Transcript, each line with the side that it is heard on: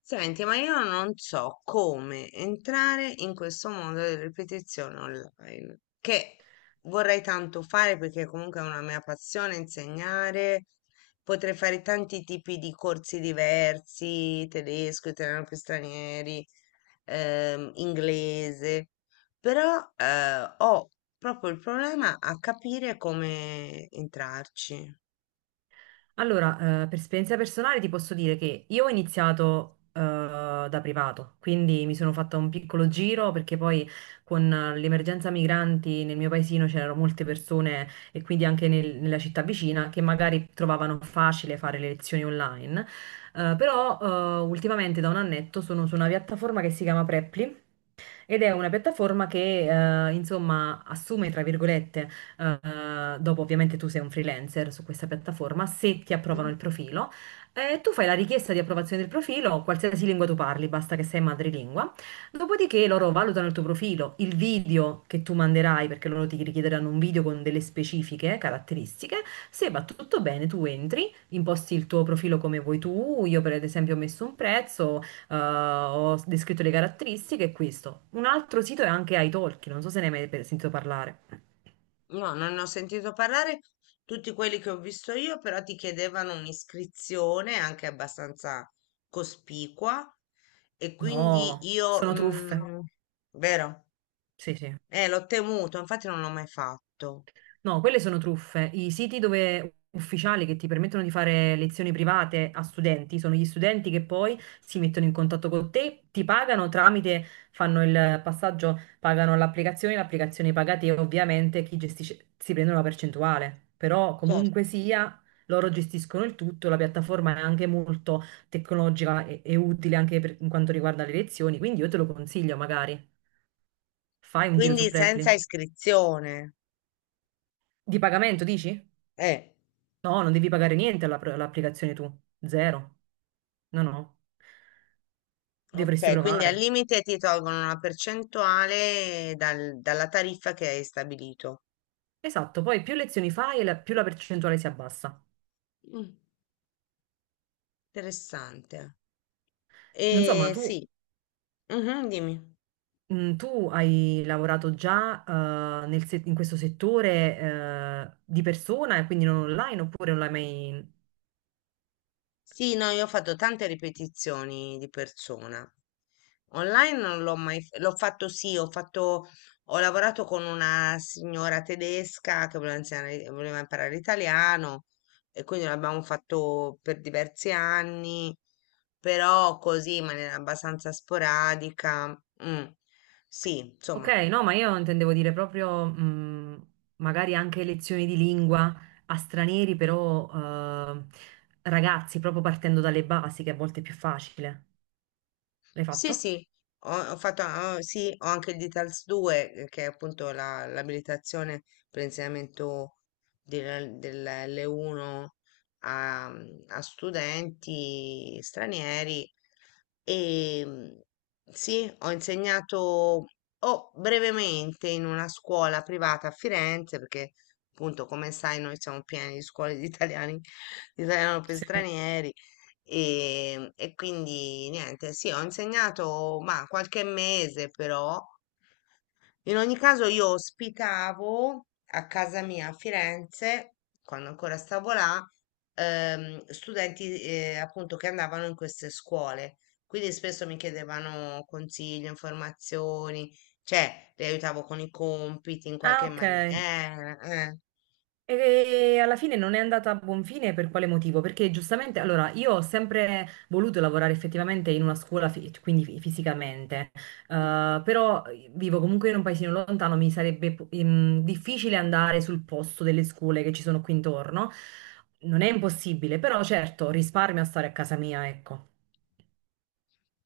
left: Senti, ma io non so come entrare in questo mondo delle ripetizioni online, che vorrei tanto fare perché comunque è una mia passione insegnare. Potrei fare tanti tipi di corsi diversi, tedesco, italiano per stranieri, inglese, però ho proprio il problema a capire come entrarci.
right: Allora, per esperienza personale ti posso dire che io ho iniziato da privato, quindi mi sono fatta un piccolo giro perché poi con l'emergenza migranti nel mio paesino c'erano molte persone e quindi anche nella città vicina che magari trovavano facile fare le lezioni online. Però Ultimamente da un annetto sono su una piattaforma che si chiama Preply ed è una piattaforma che insomma assume, tra virgolette, dopo ovviamente tu sei un freelancer su questa piattaforma, se ti approvano il profilo, tu fai la richiesta di approvazione del profilo, qualsiasi lingua tu parli, basta che sei madrelingua, dopodiché loro valutano il tuo profilo, il video che tu manderai, perché loro ti richiederanno un video con delle specifiche caratteristiche, se va tutto bene tu entri, imposti il tuo profilo come vuoi tu, io per esempio ho messo un prezzo, ho descritto le caratteristiche e questo. Un altro sito è anche italki, non so se ne hai mai sentito parlare.
left: No, non ne ho sentito parlare. Tutti quelli che ho visto io però ti chiedevano un'iscrizione anche abbastanza cospicua e quindi
right: No,
left: io,
right: sono truffe.
left: vero?
right: Sì, sì.
left: L'ho temuto, infatti non l'ho mai fatto.
right: No, quelle sono truffe. I siti ufficiali che ti permettono di fare lezioni private a studenti sono gli studenti che poi si mettono in contatto con te, ti pagano tramite, fanno il passaggio, pagano l'applicazione, l'applicazione paga te, ovviamente chi gestisce si prende una percentuale, però
left: Certo.
right: comunque sia loro gestiscono il tutto, la piattaforma è anche molto tecnologica e utile anche per, in quanto riguarda le lezioni, quindi io te lo consiglio magari. Fai un giro su
left: Quindi
right: Preply.
left: senza iscrizione.
right: Di pagamento, dici?
left: Eh,
right: No, non devi pagare niente all'applicazione tu, zero. No, no, dovresti
left: ok, quindi al
right: provare.
left: limite ti tolgono una percentuale dalla tariffa che hai stabilito.
right: Esatto, poi più lezioni fai e più la percentuale si abbassa.
left: Mm, Interessante.
right: Non so, ma tu,
left: Sì. Mhm, dimmi.
right: tu hai lavorato già nel in questo settore di persona e quindi non online oppure non l'hai mai...
left: Sì, no, io ho fatto tante ripetizioni di persona. Online non l'ho mai, l'ho fatto sì, ho lavorato con una signora tedesca che voleva imparare l'italiano e quindi l'abbiamo fatto per diversi anni, però così in maniera abbastanza sporadica. Mm. Sì,
right: Ok,
left: insomma.
right: no, ma io intendevo dire proprio magari anche lezioni di lingua a stranieri, però eh, ragazzi, proprio partendo dalle basi, che a volte è più facile. L'hai
left: Sì,
right: fatto?
left: sì, sì, ho anche il DITALS 2, che è appunto l'abilitazione per l'insegnamento dell'L1 a, a studenti stranieri. E sì, ho insegnato oh, brevemente in una scuola privata a Firenze, perché appunto, come sai, noi siamo pieni di scuole di italiani, di italiano per
right: Sì.
left: stranieri. E quindi niente, sì, ho insegnato ma qualche mese però. In ogni caso io ospitavo a casa mia a Firenze, quando ancora stavo là, studenti appunto che andavano in queste scuole. Quindi spesso mi chiedevano consigli, informazioni, cioè li aiutavo con i compiti in
right: Ah,
left: qualche
right: ok.
left: maniera.
right: E alla fine non è andata a buon fine per quale motivo? Perché giustamente, allora, io ho sempre voluto lavorare effettivamente in una scuola, quindi fisicamente. Però vivo comunque in un paesino lontano, mi sarebbe difficile andare sul posto delle scuole che ci sono qui intorno. Non è impossibile, però certo, risparmio a stare a casa mia, ecco.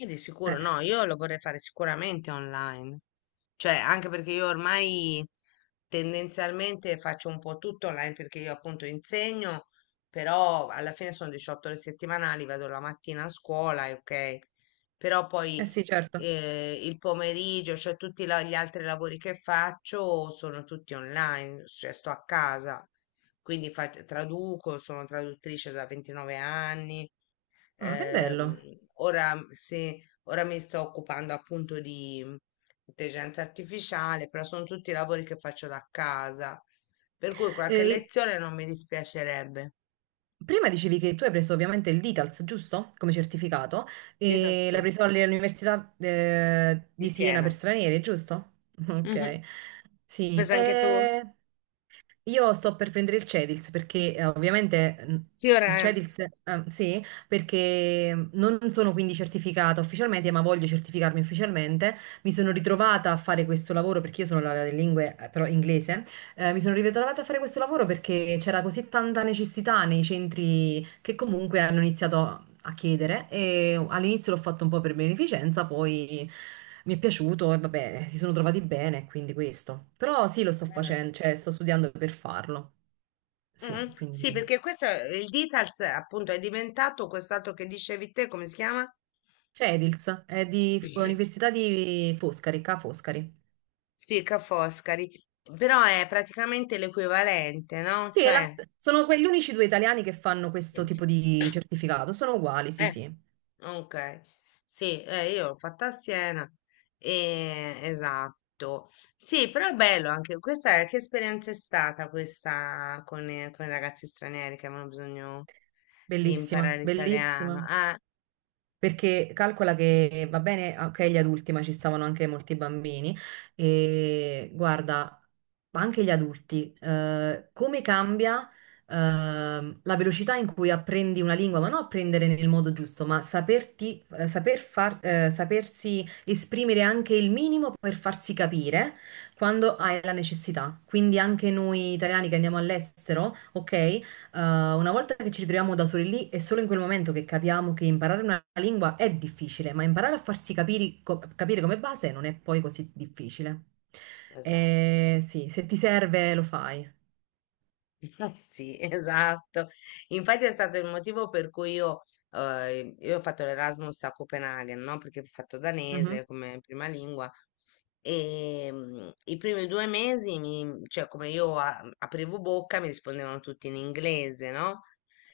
left: E di sicuro
right: Eh,
left: no, io lo vorrei fare sicuramente online, cioè anche perché io ormai tendenzialmente faccio un po' tutto online perché io appunto insegno, però alla fine sono 18 ore settimanali, vado la mattina a scuola, e ok, però
right: eh
left: poi
right: sì, certo.
left: il pomeriggio, cioè tutti gli altri lavori che faccio sono tutti online, cioè sto a casa, quindi traduco, sono traduttrice da 29 anni.
right: Ah, che
left: Ehm,
right: bello.
left: ora, se, ora mi sto occupando appunto di intelligenza artificiale, però sono tutti lavori che faccio da casa, per cui qualche
right: Eh,
left: lezione non mi dispiacerebbe.
right: Prima dicevi che tu hai preso ovviamente il DITALS, giusto? Come certificato,
left: Di senti
right: e
left: tu?
right: l'hai preso all'Università
left: Di
right: di Siena per
left: Siena.
right: stranieri, giusto?
left: Mhm.
right: Ok, sì.
left: Pensa anche tu?
right: Io sto per prendere il Cedils perché ovviamente
left: Sì,
right: il
left: ora.
right: Cedils, sì, perché non sono quindi certificata ufficialmente, ma voglio certificarmi ufficialmente. Mi sono ritrovata a fare questo lavoro perché io sono laureata in lingue, però inglese. Mi sono ritrovata a fare questo lavoro perché c'era così tanta necessità nei centri che comunque hanno iniziato a chiedere e all'inizio l'ho fatto un po' per beneficenza, poi mi è piaciuto e vabbè, si sono trovati bene, quindi questo. Però sì, lo sto
left: Bene.
right: facendo, cioè sto studiando per farlo. Sì,
left: Mhm.
right: quindi
left: Sì, perché questo il Details appunto è diventato quest'altro che dicevi te, come si chiama?
right: c'è Edils, è di Università di Foscari, Ca' Foscari.
left: Sì, Ca' Foscari, però è praticamente l'equivalente, no?
right: Sì, è
left: Cioè,
right: sono quegli unici due italiani che fanno questo tipo di certificato, sono uguali, sì,
left: eh,
right: sì.
left: Ok, sì, io l'ho fatta a Siena, esatto. Sì, però è bello anche questa, che esperienza è stata questa con i ragazzi stranieri che avevano bisogno di imparare
right: Bellissima,
left: l'italiano?
right: bellissima.
left: Ah,
right: Perché calcola che va bene, ok, gli adulti, ma ci stavano anche molti bambini. E guarda, ma anche gli adulti, come cambia, la velocità in cui apprendi una lingua, ma non apprendere nel modo giusto, ma saperti, saper far, sapersi esprimere anche il minimo per farsi capire quando hai la necessità. Quindi anche noi italiani che andiamo all'estero, ok? Uh, una volta che ci ritroviamo da soli lì, è solo in quel momento che capiamo che imparare una lingua è difficile, ma imparare a farsi capire come base non è poi così difficile.
left: esatto.
right: Sì, se ti serve lo fai.
left: Eh sì, esatto. Infatti è stato il motivo per cui io ho fatto l'Erasmus a Copenaghen, no? Perché ho fatto
right: Mhm.
left: danese come prima lingua e i primi 2 mesi, cioè come io aprivo bocca, mi rispondevano tutti in inglese, no?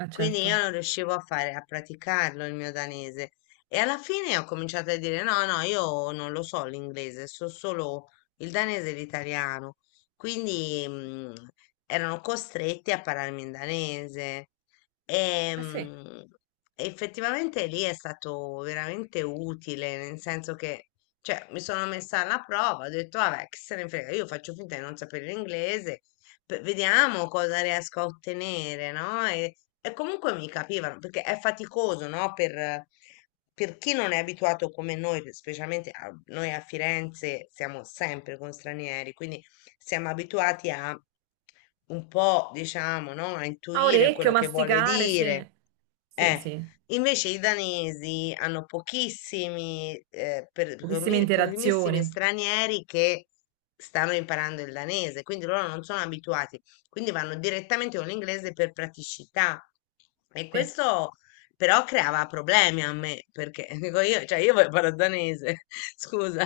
right: Ah,
left: Quindi io
right: certo.
left: non riuscivo a fare, a praticarlo il mio danese. E alla fine ho cominciato a dire no, no, io non lo so l'inglese, so solo il danese e l'italiano. Quindi, erano costretti a parlarmi in danese.
right: Eh sì.
left: Ehm, Effettivamente lì è stato veramente utile, nel senso che, cioè, mi sono messa alla prova, ho detto, vabbè, che se ne frega, io faccio finta di non sapere l'inglese, vediamo cosa riesco a ottenere, no? E comunque mi capivano, perché è faticoso, no? Per chi non è abituato come noi, specialmente noi a Firenze siamo sempre con stranieri, quindi siamo abituati a un po', diciamo, no? A
right: A
left: intuire
right: orecchio,
left: quello che vuole
right: masticare,
left: dire.
right: sì. Sì,
left: Eh,
right: sì.
left: Invece i danesi hanno pochissimi, eh, per-
right: Pochissime
left: pochi- pochissimi
right: interazioni.
left: stranieri che stanno imparando il danese, quindi loro non sono abituati, quindi vanno direttamente con l'inglese per praticità. E
right: Sì.
left: questo però creava problemi a me, perché dico io, cioè io voglio parlare danese, scusa.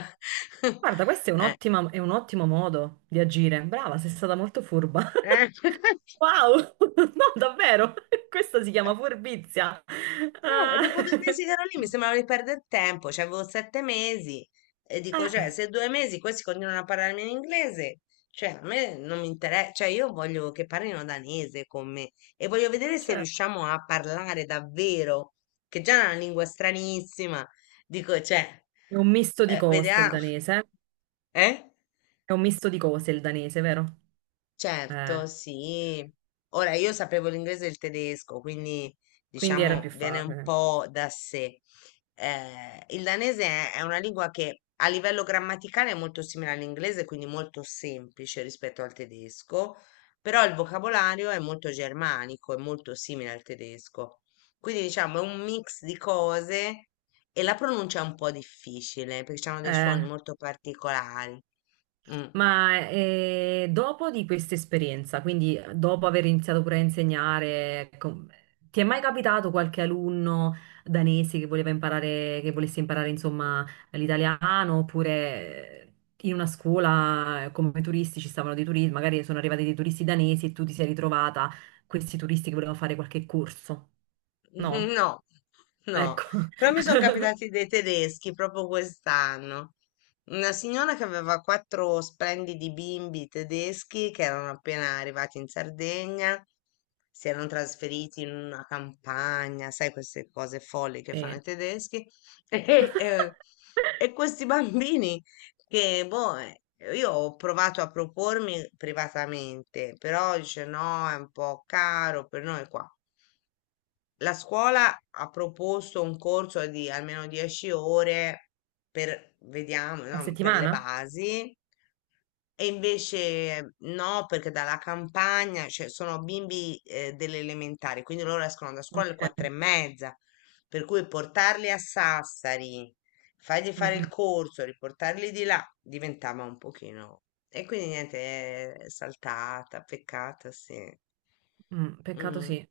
right: Guarda, questo è un
left: Eh.
right: è un ottimo modo di agire. Brava, sei stata molto furba.
left: eh.
right: Wow, no, davvero, questa si chiama furbizia.
left: E
right: Ah,
left: dopo 2 mesi che ero lì mi sembrava di perdere tempo, cioè avevo 7 mesi e dico, cioè,
right: eh,
left: se 2 mesi questi continuano a parlarmi in inglese, cioè a me non mi interessa, cioè io voglio che parlino danese con me e voglio
right: ma
left: vedere se
right: certo.
left: riusciamo a parlare davvero, che già è una lingua stranissima, dico, cioè,
right: È un misto di cose il
left: vediamo,
right: danese, eh?
left: eh?
right: È un misto di cose il danese, vero? Eh,
left: Certo, sì. Ora io sapevo l'inglese e il tedesco, quindi
right: quindi era
left: diciamo
right: più
left: viene un
right: facile.
left: po' da sé. Il danese è una lingua che a livello grammaticale è molto simile all'inglese, quindi molto semplice rispetto al tedesco, però il vocabolario è molto germanico, è molto simile al tedesco. Quindi diciamo è un mix di cose e la pronuncia è un po' difficile perché hanno dei
right: Eh,
left: suoni molto particolari. Mm.
right: Ma dopo di questa esperienza, quindi dopo aver iniziato pure a insegnare, ti è mai capitato qualche alunno danese che voleva imparare, che volesse imparare insomma l'italiano oppure in una scuola come turisti ci stavano dei turisti, magari sono arrivati dei turisti danesi e tu ti sei ritrovata questi turisti che volevano fare qualche corso? No?
left: No,
right: Ecco.
left: no, però mi sono capitati dei tedeschi proprio quest'anno. Una signora che aveva quattro splendidi bimbi tedeschi che erano appena arrivati in Sardegna, si erano trasferiti in una campagna, sai, queste cose folli che fanno
right: Sì.
left: i tedeschi. E, eh, e questi bambini boh, io ho provato a propormi privatamente, però dice no, è un po' caro per noi qua. La scuola ha proposto un corso di almeno 10 ore per, vediamo,
right: A
left: no, per le
right: settimana?
left: basi e invece no, perché dalla campagna, cioè sono bimbi delle elementari, quindi loro escono da scuola alle quattro e
right: Ok.
left: mezza, per cui portarli a Sassari, fargli
right: Mm,
left: fare il
right: mm,
left: corso, riportarli di là, diventava un pochino. E quindi niente, è saltata, peccata, sì.
right: mm. Peccato
left: Mm.
right: sì.